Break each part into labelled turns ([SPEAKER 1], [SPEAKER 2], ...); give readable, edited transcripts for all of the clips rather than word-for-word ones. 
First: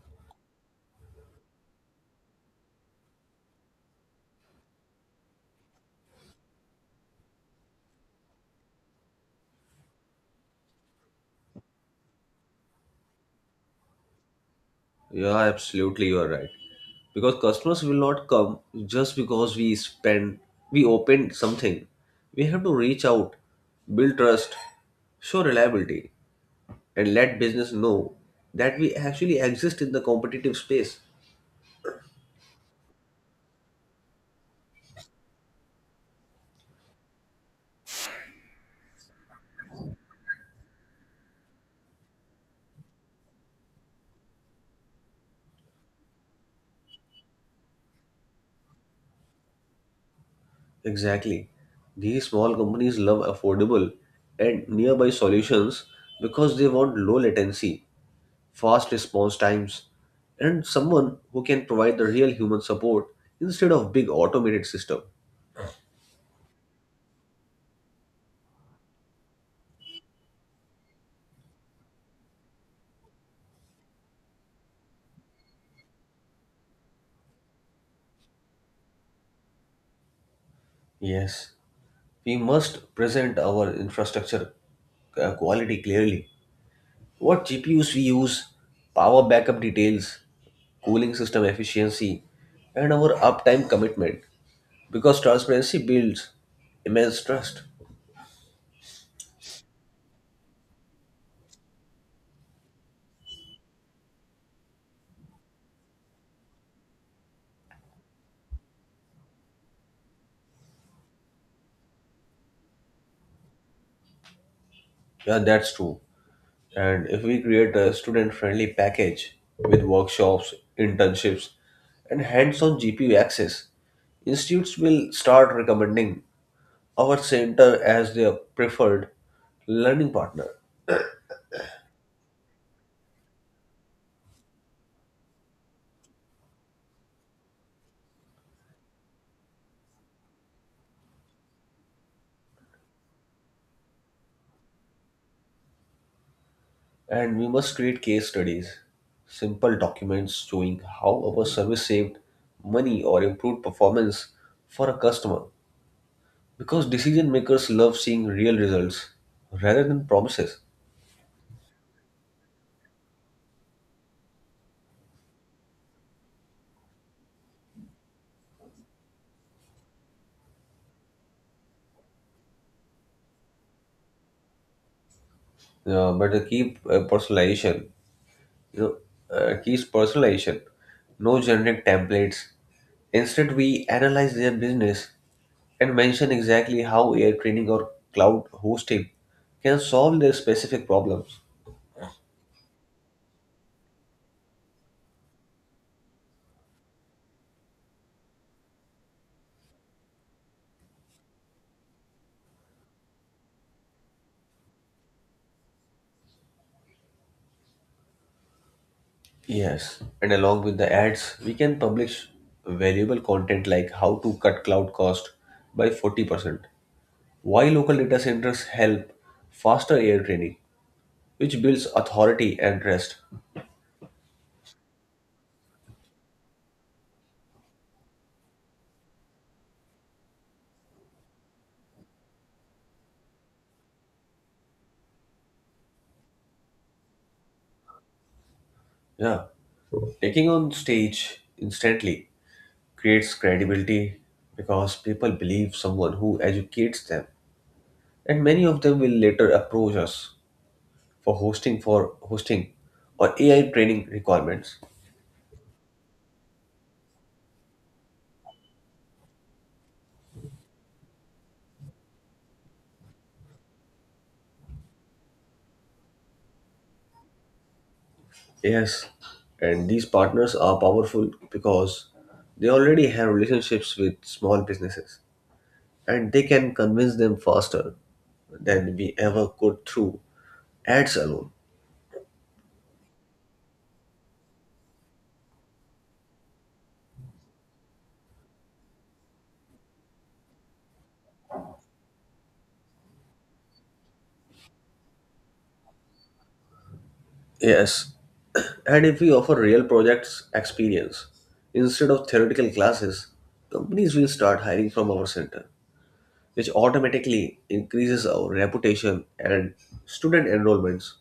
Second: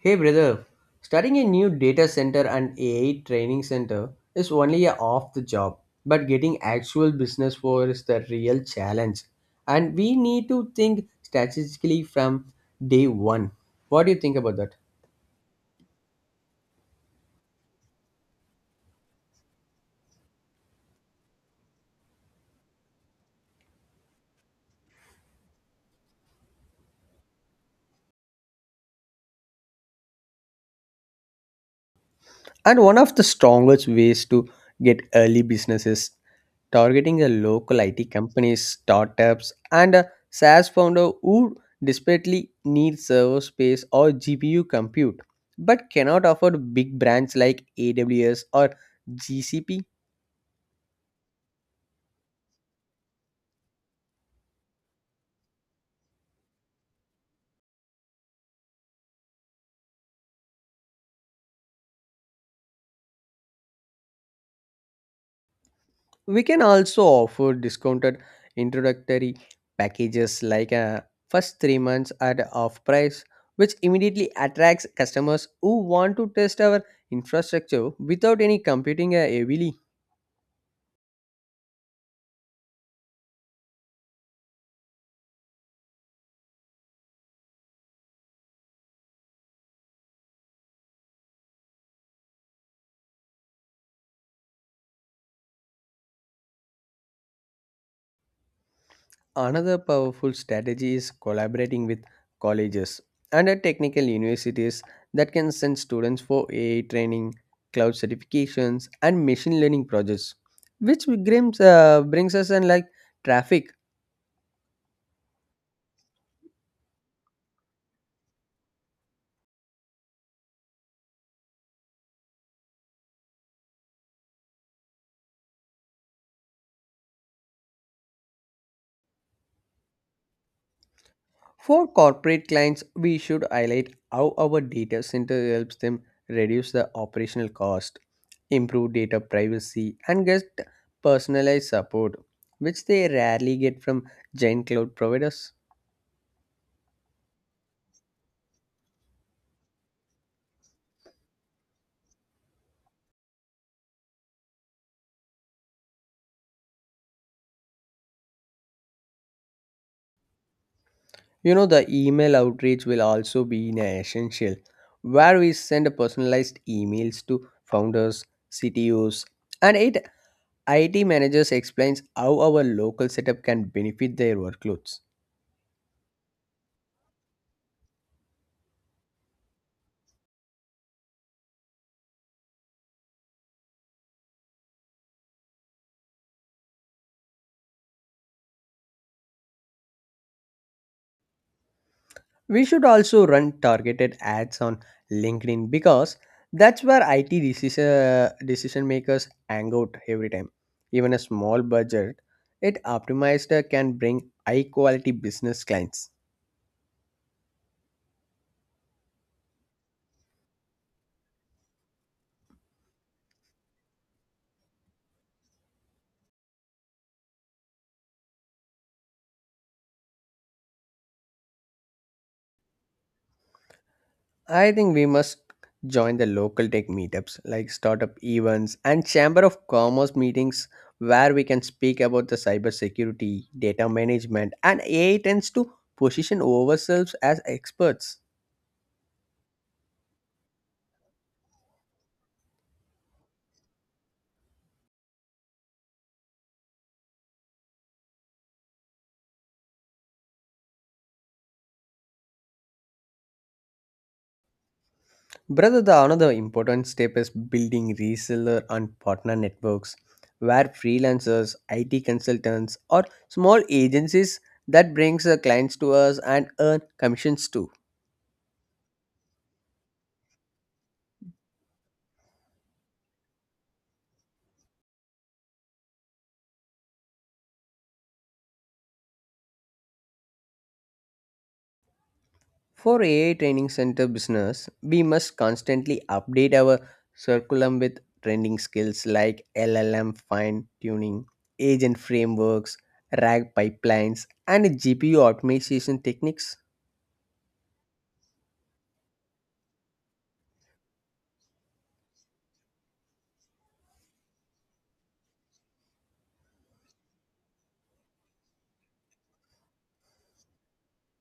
[SPEAKER 1] Hey brother, starting a new data center and AI training center is only a off the job, but getting actual business for is the real challenge. And we need to think strategically from day one. What do you think about that?
[SPEAKER 2] Yeah, absolutely, you are right. Because customers will not come just because we spend, we opened something. We have to reach out, build trust, show reliability, and let business know that we actually exist in the competitive space.
[SPEAKER 1] And one of the strongest ways to get early businesses targeting the local IT companies, startups, and a SaaS founder who desperately needs server space or GPU compute but cannot afford big brands like AWS or GCP.
[SPEAKER 2] Exactly. These small companies love affordable and nearby solutions because they want low latency fast response times, and someone who can provide the real human support instead of big automated system.
[SPEAKER 1] We can also offer discounted introductory packages like a first three months at off price, which immediately attracts customers who want to test our infrastructure without any computing heavily.
[SPEAKER 2] Yes, we must present our infrastructure quality clearly. What GPUs we use, power backup details, cooling system efficiency, and our uptime commitment. Because transparency builds immense trust.
[SPEAKER 1] Another powerful strategy is collaborating with colleges and technical universities that can send students for AI training, cloud certifications, and machine learning projects, which brings us in like traffic.
[SPEAKER 2] Yeah, that's true. And if we create a student friendly package with workshops, internships, and hands on GPU access, institutes will start recommending our center as their preferred learning partner.
[SPEAKER 1] For corporate clients, we should highlight how our data center helps them reduce the operational cost, improve data privacy, and get personalized support, which they rarely get from giant cloud providers.
[SPEAKER 2] And we must create case studies, simple documents showing how our service saved money or improved performance for a customer. Because decision makers love seeing real results rather than promises.
[SPEAKER 1] You know, the email outreach will also be in essential, where we send personalized emails to founders, CTOs, and IT managers explains how our local setup can benefit their workloads.
[SPEAKER 2] But they keep personalization you know, keys personalization, no generic templates. Instead, we analyze their business and mention exactly how AI training or cloud hosting can solve their specific problems.
[SPEAKER 1] We should also run targeted ads on LinkedIn because that's where IT decision makers hang out every time. Even a small budget, it optimized can bring high quality business clients.
[SPEAKER 2] Yes, and along with the ads, we can publish valuable content like how to cut cloud cost by 40%, why local data centers help faster AI training, which builds authority and trust.
[SPEAKER 1] I think we must join the local tech meetups like startup events and chamber of commerce meetings where we can speak about the cybersecurity, data management, and AI tends to position ourselves as experts.
[SPEAKER 2] Yeah, taking on stage instantly creates credibility because people believe someone who educates them and many of them will later approach us for hosting or ai training requirements.
[SPEAKER 1] Brother, the another important step is building reseller and partner networks where freelancers, IT consultants, or small agencies that brings the clients to us and earn commissions too.
[SPEAKER 2] Yes, and these partners are powerful because they already have relationships with small businesses and they can convince them faster than we ever could through ads alone.
[SPEAKER 1] For AI training center business, we must constantly update our curriculum with trending skills like LLM fine tuning, agent frameworks, RAG pipelines, and GPU optimization techniques.
[SPEAKER 2] Yes, and if we offer real projects experience instead of theoretical classes, companies will start hiring from our center, which automatically increases our reputation and student enrollments.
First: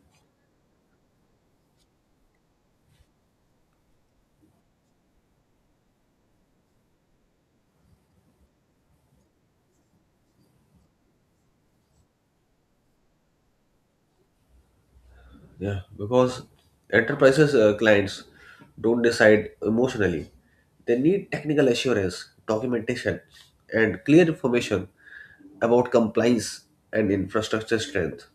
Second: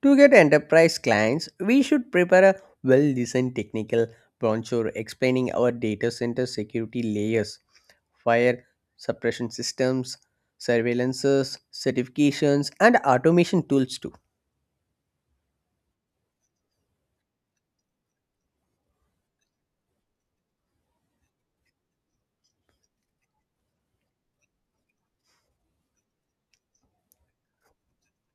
[SPEAKER 1] To get enterprise clients, we should prepare a well designed technical brochure explaining our data center security layers, fire suppression systems, surveillances, certifications, and automation tools too.
[SPEAKER 2] Yeah, because enterprises clients don't decide emotionally. They need technical assurance, documentation, and clear information about compliance and infrastructure strength.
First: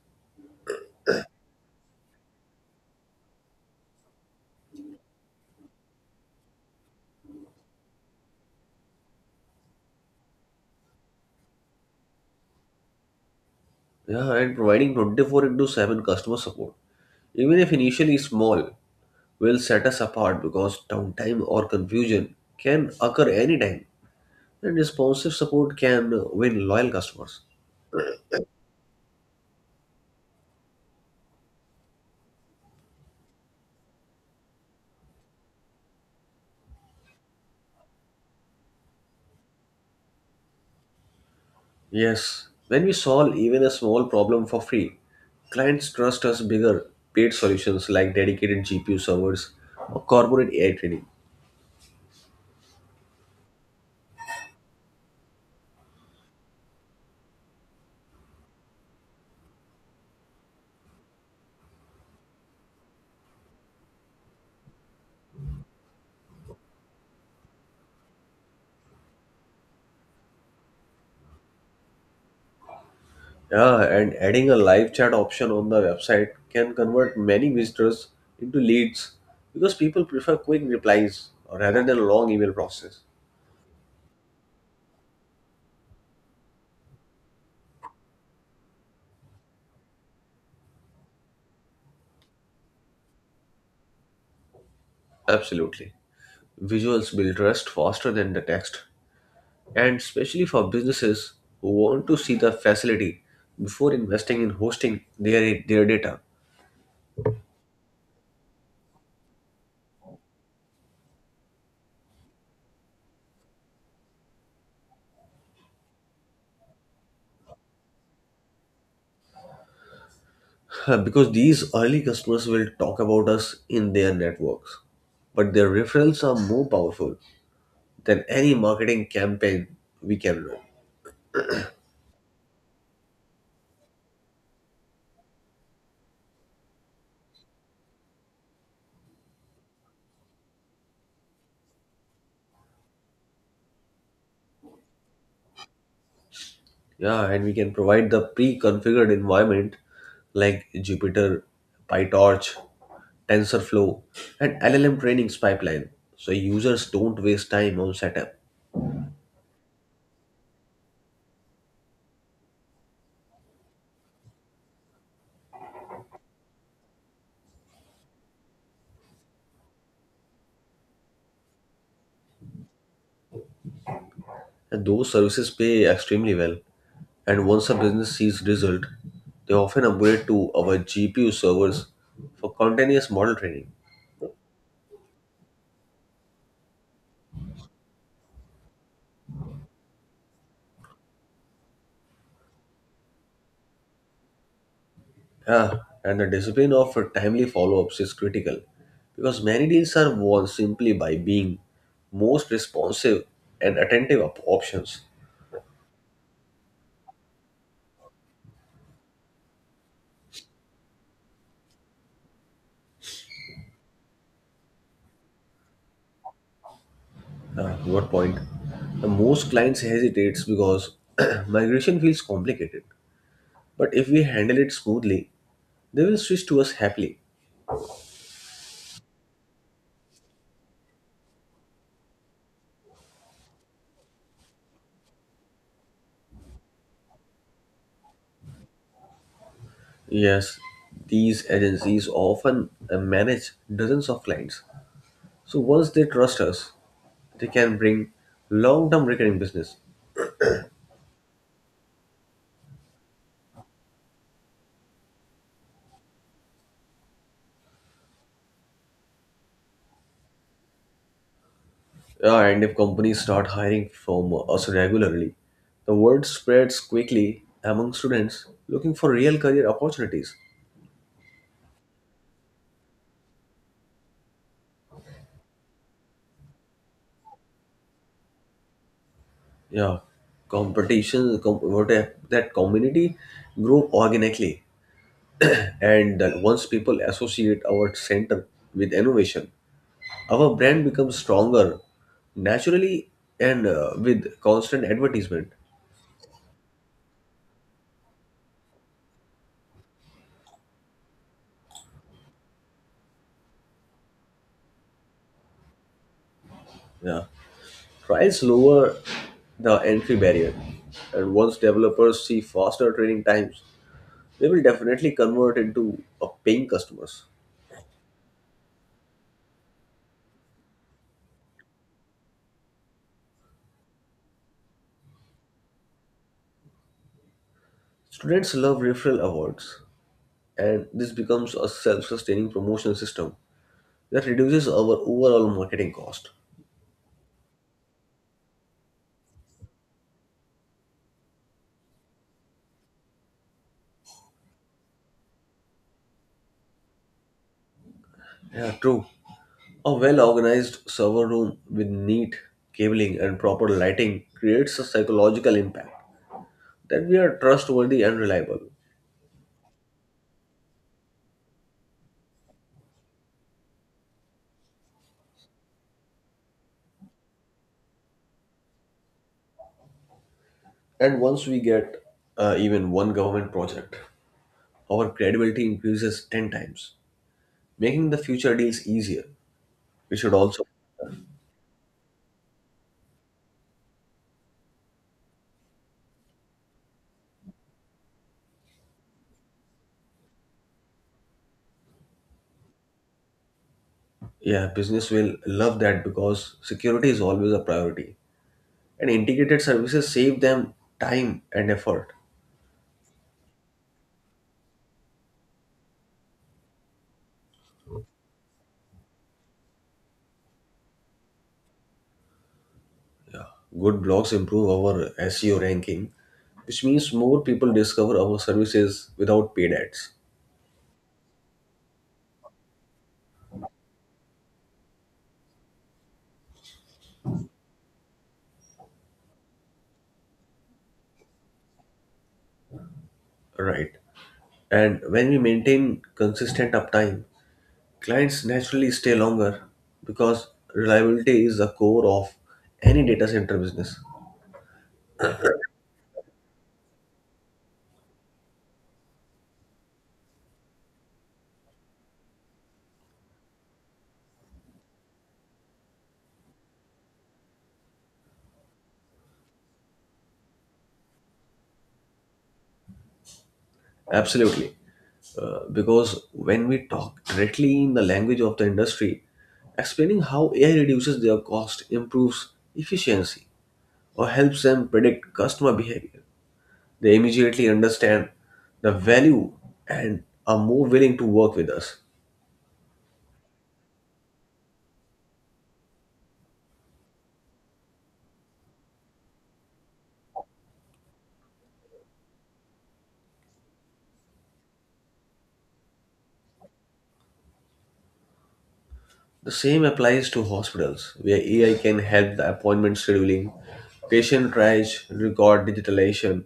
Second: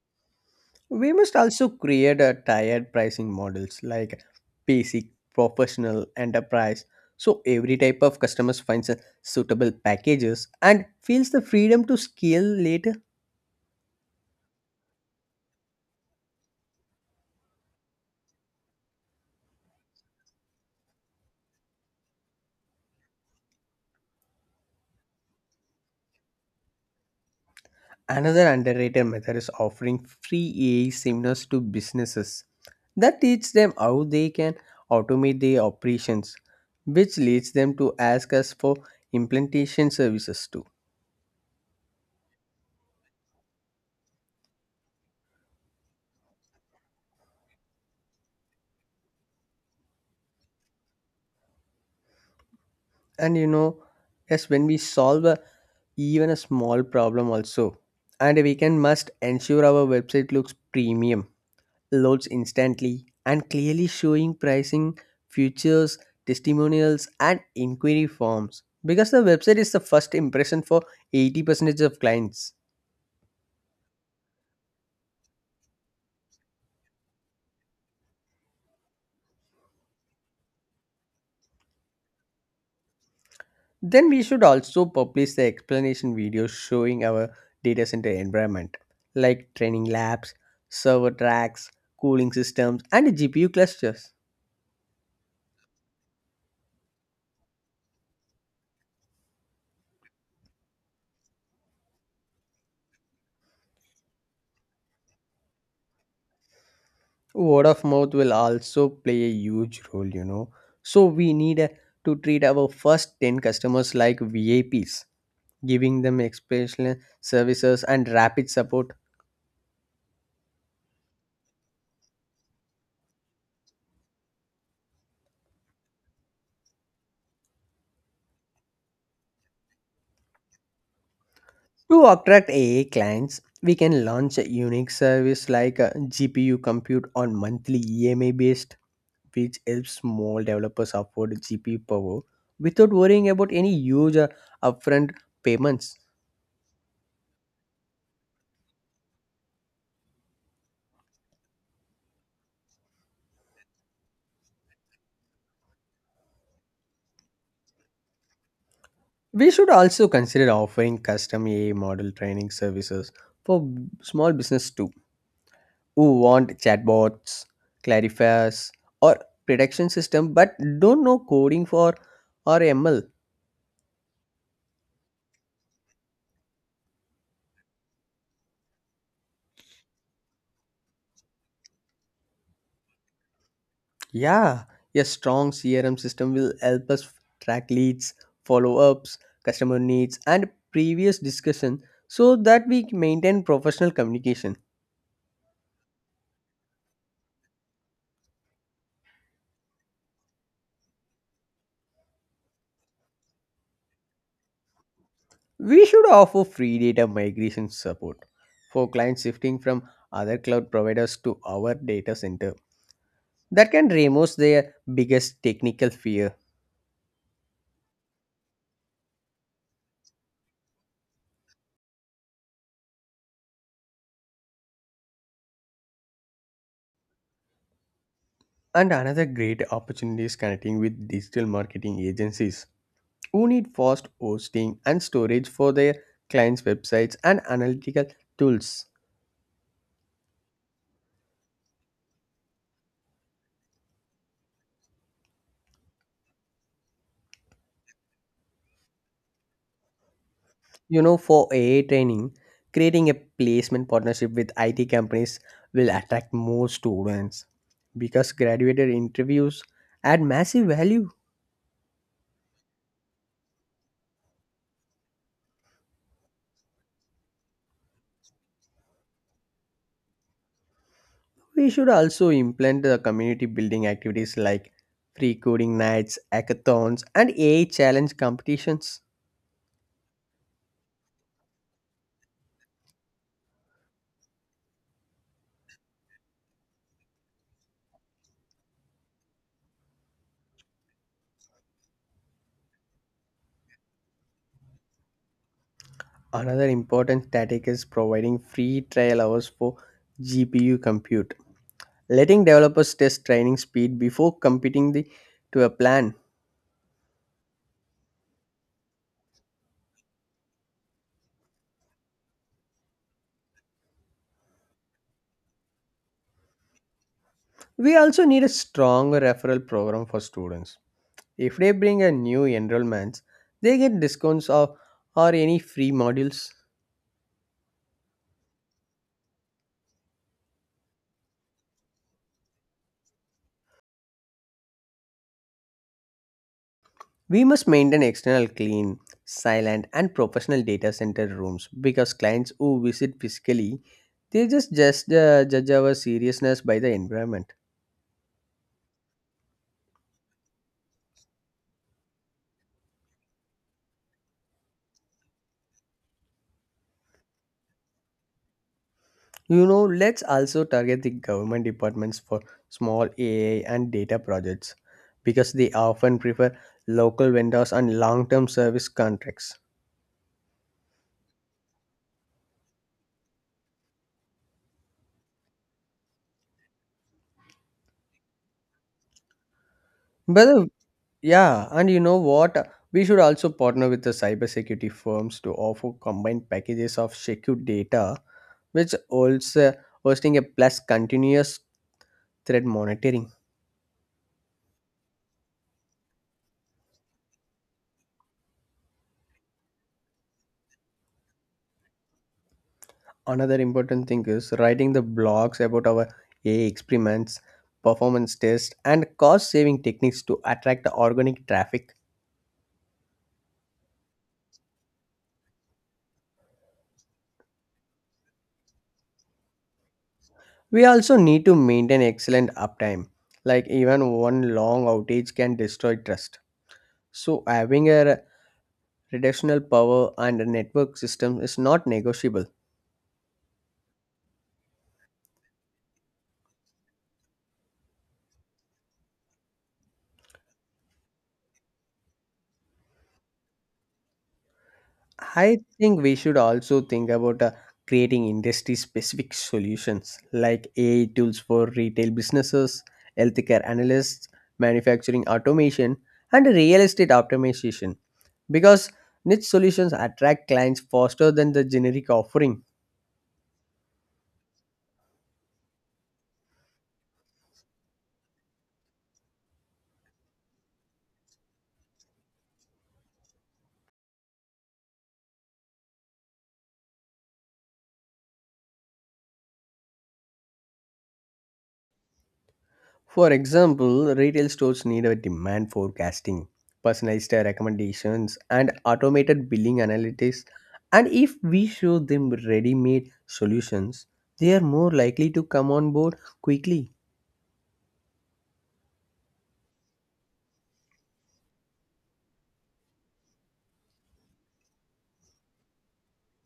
[SPEAKER 1] We must also create a tiered pricing models like basic, professional, enterprise, so every type of customers finds a suitable packages and feels the freedom to scale later.
[SPEAKER 2] Yeah, and providing 24 into 7 customer support, even if initially small, will set us apart because downtime or confusion can occur anytime, and responsive support can win loyal customers.
[SPEAKER 1] Another underrated method is offering free AI seminars to businesses. That teach them how they can automate their operations, which leads them to ask us for implementation services too.
[SPEAKER 2] Yes, when we solve even a small problem for free, clients trust us bigger paid solutions like dedicated GPU servers or corporate AI training.
[SPEAKER 1] And you know, yes, when we solve a even a small problem also. And we can must ensure our website looks premium, loads instantly, and clearly showing pricing, features, testimonials, and inquiry forms. Because the website is the first impression for 80% of clients.
[SPEAKER 2] Yeah, and adding a live chat option on the website can convert many visitors into leads because people prefer quick replies rather than a long email process.
[SPEAKER 1] Then we should also publish the explanation videos showing our data center environment, like training labs, server tracks, cooling systems, and GPU clusters.
[SPEAKER 2] Absolutely. Visuals build trust faster than the text, and especially for businesses who want to see the facility before investing in hosting their data.
[SPEAKER 1] Word of mouth will also play a huge role, you know, so we need to treat our first 10 customers like vips, giving them exceptional services and rapid support.
[SPEAKER 2] Because these early customers will talk about us in their networks, but their referrals are more powerful than any marketing campaign we can run.
[SPEAKER 1] To attract aa clients, we can launch a unique service like a gpu compute on monthly ema based, which helps small developers afford gpu power without worrying about any huge upfront payments.
[SPEAKER 2] Yeah, and we can provide the pre-configured environment like Jupyter, PyTorch, TensorFlow, and LLM trainings pipeline, so users don't waste time on setup.
[SPEAKER 1] We should also consider offering custom AI model training services for small business too, who want chatbots, clarifiers, or prediction system but don't know coding for or ML.
[SPEAKER 2] And those services pay extremely well. And once a business sees result, they often upgrade to our GPU servers for continuous model training.
[SPEAKER 1] Yeah, a strong CRM system will help us track leads, follow-ups, customer needs, and previous discussion so that we maintain professional communication.
[SPEAKER 2] Yeah, and the discipline of timely follow-ups is critical because many deals are won simply by being most responsive and attentive of options.
[SPEAKER 1] We should offer free data migration support for clients shifting from other cloud providers to our data center. That can remove their biggest technical fear.
[SPEAKER 2] What point? The most clients hesitates because migration feels complicated. But if we handle it smoothly, they will switch to us happily.
[SPEAKER 1] And another great opportunity is connecting with digital marketing agencies who need fast hosting and storage for their clients' websites and analytical tools.
[SPEAKER 2] Yes, these agencies often manage dozens of clients. So once they trust us, they can bring long-term recurring business.
[SPEAKER 1] You know, for AI training, creating a placement partnership with IT companies will attract more students because graduated interviews add massive value.
[SPEAKER 2] Yeah, and if companies start hiring from us regularly, the word spreads quickly among students looking for real career opportunities.
[SPEAKER 1] We should also implement the community building activities like free coding nights, hackathons, and AI challenge competitions.
[SPEAKER 2] Yeah, competition, com- what a- that community grow organically. And once people associate our center with innovation, our brand becomes stronger naturally and with constant advertisement.
[SPEAKER 1] Another important tactic is providing free trial hours for GPU compute, letting developers test training speed before to a plan.
[SPEAKER 2] Yeah, trials lower the entry barrier, and once developers see faster training times, they will definitely convert into a paying customers.
[SPEAKER 1] We also need a stronger referral program for students. If they bring a new enrollments, they get discounts or any free modules.
[SPEAKER 2] Students love referral awards, and this becomes a self-sustaining promotional system that reduces our overall marketing cost.
[SPEAKER 1] We must maintain external clean, silent and professional data center rooms because clients who visit physically, they just judge our seriousness by the environment.
[SPEAKER 2] Yeah, true. A well-organized server room with neat cabling and proper lighting creates a psychological impact that we are trustworthy and reliable.
[SPEAKER 1] You know, let's also target the government departments for small AI and data projects because they often prefer local vendors and long-term service contracts.
[SPEAKER 2] And once we get even one government project, our credibility increases 10 times, making the future deals easier. We should also.
[SPEAKER 1] Well, yeah, and you know what? We should also partner with the cybersecurity firms to offer combined packages of secure data, which also hosting a plus continuous threat monitoring.
[SPEAKER 2] Yeah, business will love that because security is always a priority, and integrated services save them time and effort.
[SPEAKER 1] Another important thing is writing the blogs about our AI experiments, performance tests, and cost-saving techniques to attract the organic traffic.
[SPEAKER 2] Good blogs improve our SEO ranking, which means more people discover our services without paid ads.
[SPEAKER 1] We also need to maintain excellent uptime. Like even one long outage can destroy trust. So having a traditional power and a network system is not negotiable.
[SPEAKER 2] Right. And when we maintain consistent uptime, clients naturally stay longer because reliability is the core of any data center business.
[SPEAKER 1] I think we should also think about creating industry specific solutions like AI tools for retail businesses, healthcare analysts, manufacturing automation, and real estate optimization because niche solutions attract clients faster than the generic offering.
[SPEAKER 2] Absolutely. Because when we talk directly in the language of the industry, explaining how AI reduces their cost, improves efficiency, or helps them predict customer behavior, they immediately understand the value and are more willing to work with us.
[SPEAKER 1] For example, retail stores need a demand forecasting, personalized recommendations, and automated billing analytics. And if we show them ready made solutions, they are more likely to come on board quickly.
[SPEAKER 2] The same applies to hospitals, where AI can help the appointment scheduling, patient triage, record digitalization,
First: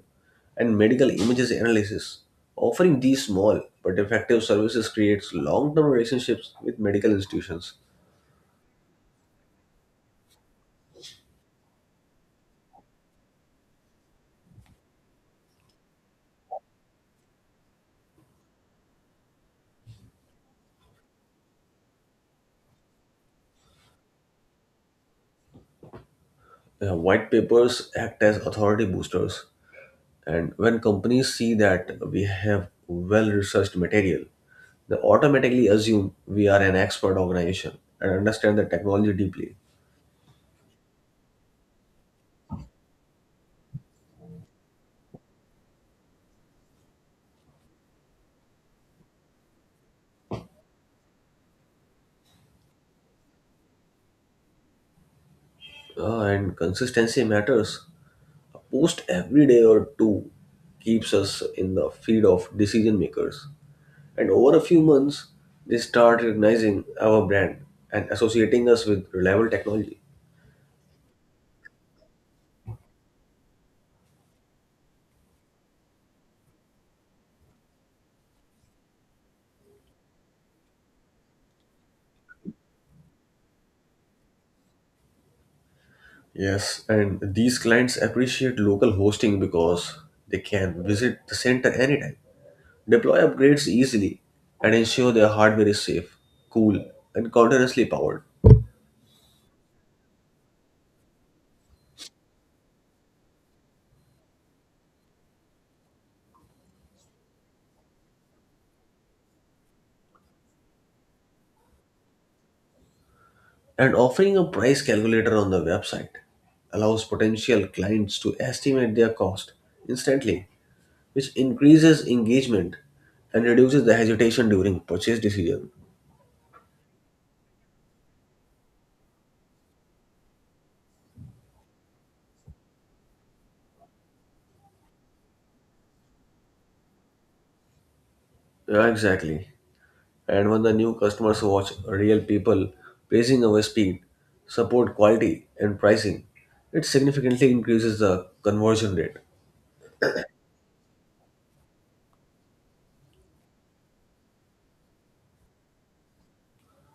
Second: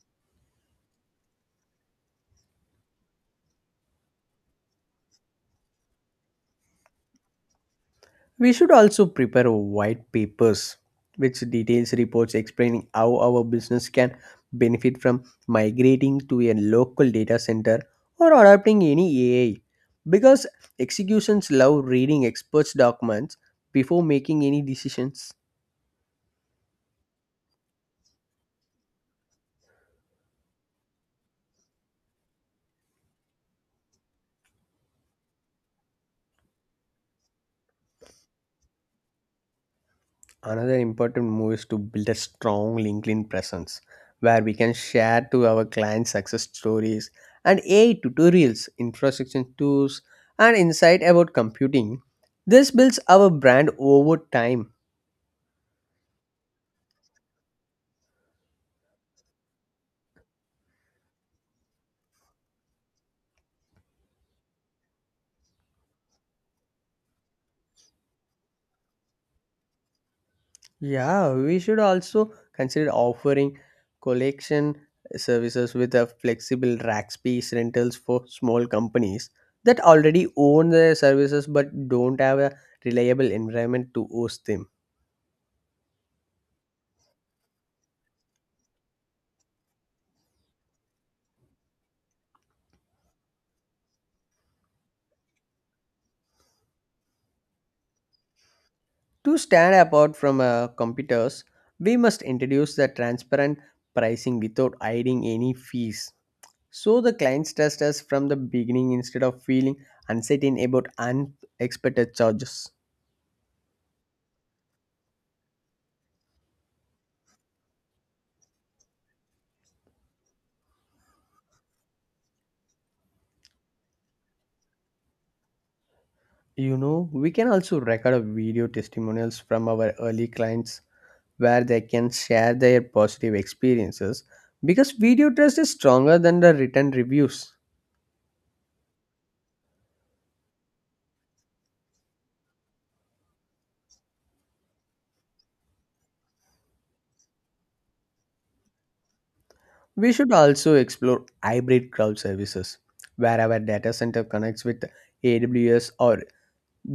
[SPEAKER 2] and medical images analysis. Offering these small but effective services creates long-term relationships with medical institutions.
[SPEAKER 1] We should also prepare white papers which details reports explaining how our business can benefit from migrating to a local data center or adopting any AI because executions love reading experts documents before making any decisions.
[SPEAKER 2] White papers act as authority boosters, and when companies see that we have well-researched material, they automatically assume we are an expert organization and understand the technology deeply.
[SPEAKER 1] Another important move is to build a strong LinkedIn presence where we can share to our clients success stories and AI tutorials, infrastructure tools, and insight about computing. This builds our brand over time.
[SPEAKER 2] And consistency matters. Post every day or two keeps us in the feed of decision makers. And over a few months, they start recognizing our brand and associating us with reliable technology.
[SPEAKER 1] Yeah, we should also consider offering collection services with a flexible rack space rentals for small companies that already own the services but don't have a reliable environment to host them.
[SPEAKER 2] Yes, and these clients appreciate local hosting because they can visit the center anytime, deploy upgrades easily, and ensure their hardware is safe, cool, and continuously powered.
[SPEAKER 1] To stand apart from competitors, we must introduce the transparent pricing without hiding any fees. So the clients trust us from the beginning instead of feeling uncertain about unexpected charges.
[SPEAKER 2] And offering a price calculator on the website allows potential clients to estimate their cost instantly which increases engagement and reduces the hesitation during purchase decision.
[SPEAKER 1] You know, we can also record a video testimonials from our early clients where they can share their positive experiences because video trust is stronger than the written reviews.
[SPEAKER 2] Yeah, exactly. And when the new customers watch real people praising our speed, support quality, and pricing, it significantly increases the conversion rate.
[SPEAKER 1] We should also explore hybrid cloud services, where our data center connects with AWS or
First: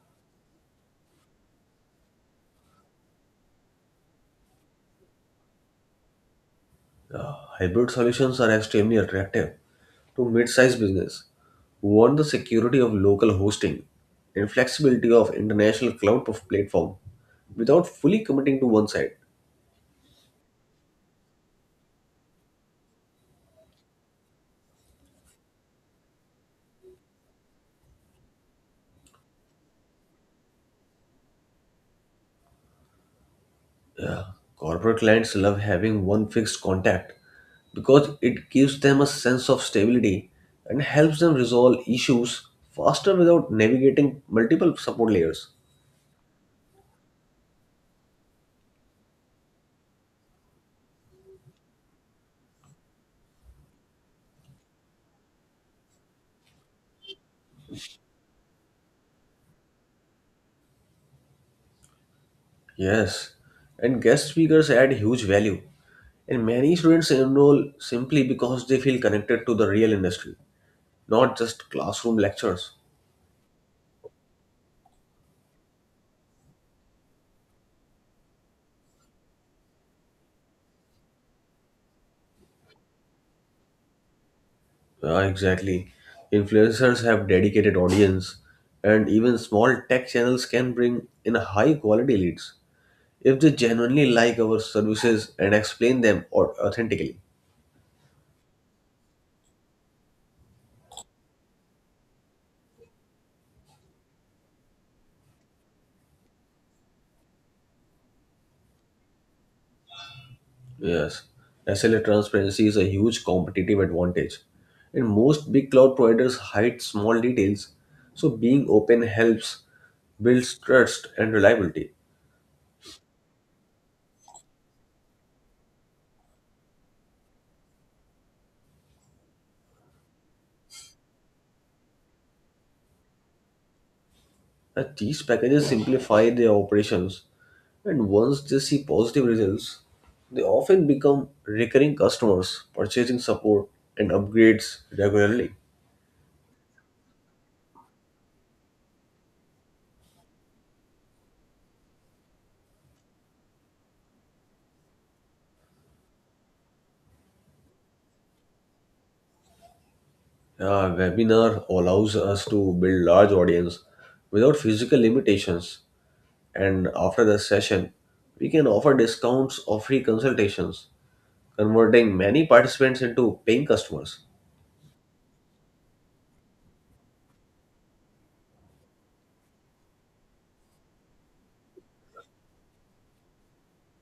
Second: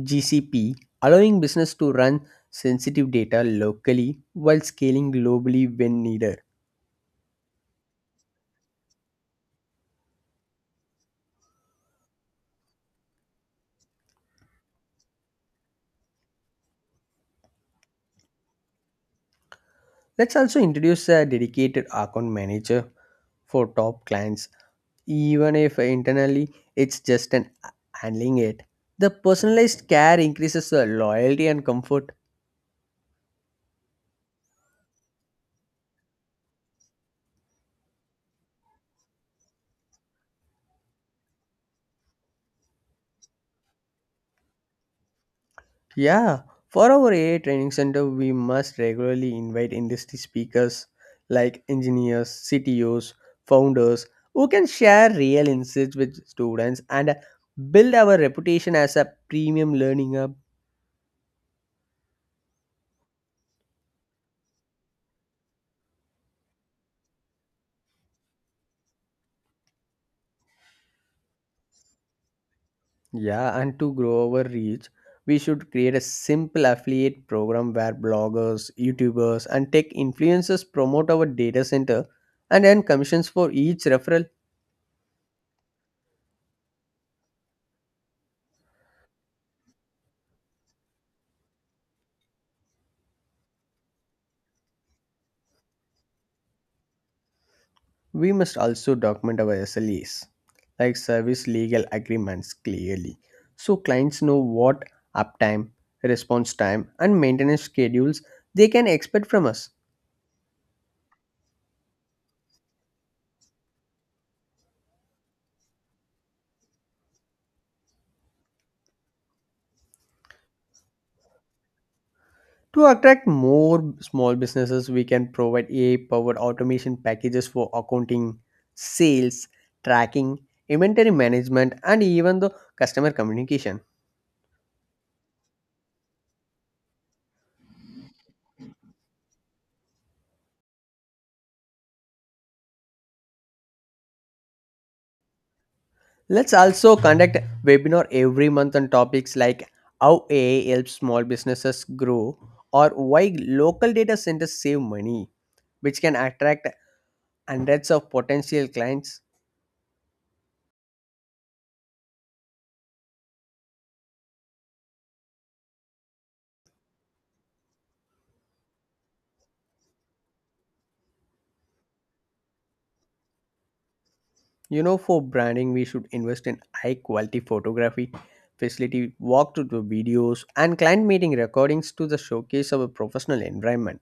[SPEAKER 1] GCP, allowing business to run sensitive data locally while scaling globally when needed.
[SPEAKER 2] Hybrid solutions are extremely attractive to mid-sized business who want the security of local hosting and flexibility of international cloud platform without fully committing to one side.
[SPEAKER 1] Let's also introduce a dedicated account manager for top clients, even if internally it's just an handling it. The personalized care increases the loyalty and comfort.
[SPEAKER 2] Yeah. Corporate clients love having one fixed contact because it gives them a sense of stability and helps them resolve issues faster without navigating multiple support layers.
[SPEAKER 1] Yeah, for our AI training center, we must regularly invite industry speakers like engineers, CTOs, founders who can share real insights with students and build our reputation as a premium learning hub.
[SPEAKER 2] Yes, and guest speakers add huge value, and many students enroll simply because they feel connected to the real industry, not just classroom lectures.
[SPEAKER 1] Yeah, and to grow our reach, we should create a simple affiliate program where bloggers, YouTubers, and tech influencers promote our data center and earn commissions for each referral.
[SPEAKER 2] Yeah, exactly. Influencers have dedicated audience, and even small tech channels can bring in high quality leads if they genuinely like our services and explain them authentically.
[SPEAKER 1] We must also document our SLAs, like service legal agreements, clearly, so clients know what uptime, response time, and maintenance schedules they can expect from us.
[SPEAKER 2] Yes, SLA transparency is a huge competitive advantage, and most big cloud providers hide small details, so being open helps builds trust and reliability.
[SPEAKER 1] To attract more small businesses, we can provide AI powered automation packages for accounting, sales, tracking, inventory management, and even the customer communication.
[SPEAKER 2] And these packages simplify their operations, and once they see positive results, they often become recurring customers, purchasing support and upgrades regularly.
[SPEAKER 1] Let's also conduct webinar every month on topics like how AI helps small businesses grow or why local data centers save money, which can attract hundreds of potential clients.
[SPEAKER 2] A webinar allows us to build large audience without physical limitations, and after the session, we can offer discounts or free consultations, converting many participants into paying customers.
[SPEAKER 1] You know, for branding, we should invest in high quality photography, facility walkthrough to videos, and client meeting recordings to the showcase of a professional environment.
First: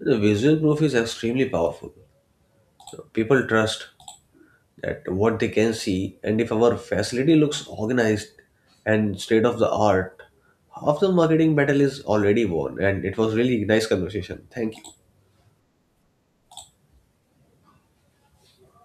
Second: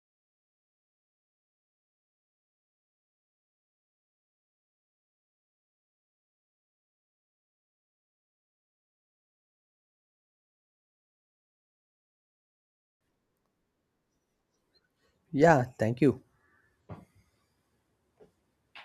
[SPEAKER 2] The visual proof is extremely powerful. People trust that what they can see, and if our facility looks organized and state of the art, half the marketing battle is already won. And it was really nice conversation. Thank you.
[SPEAKER 1] Yeah, thank you.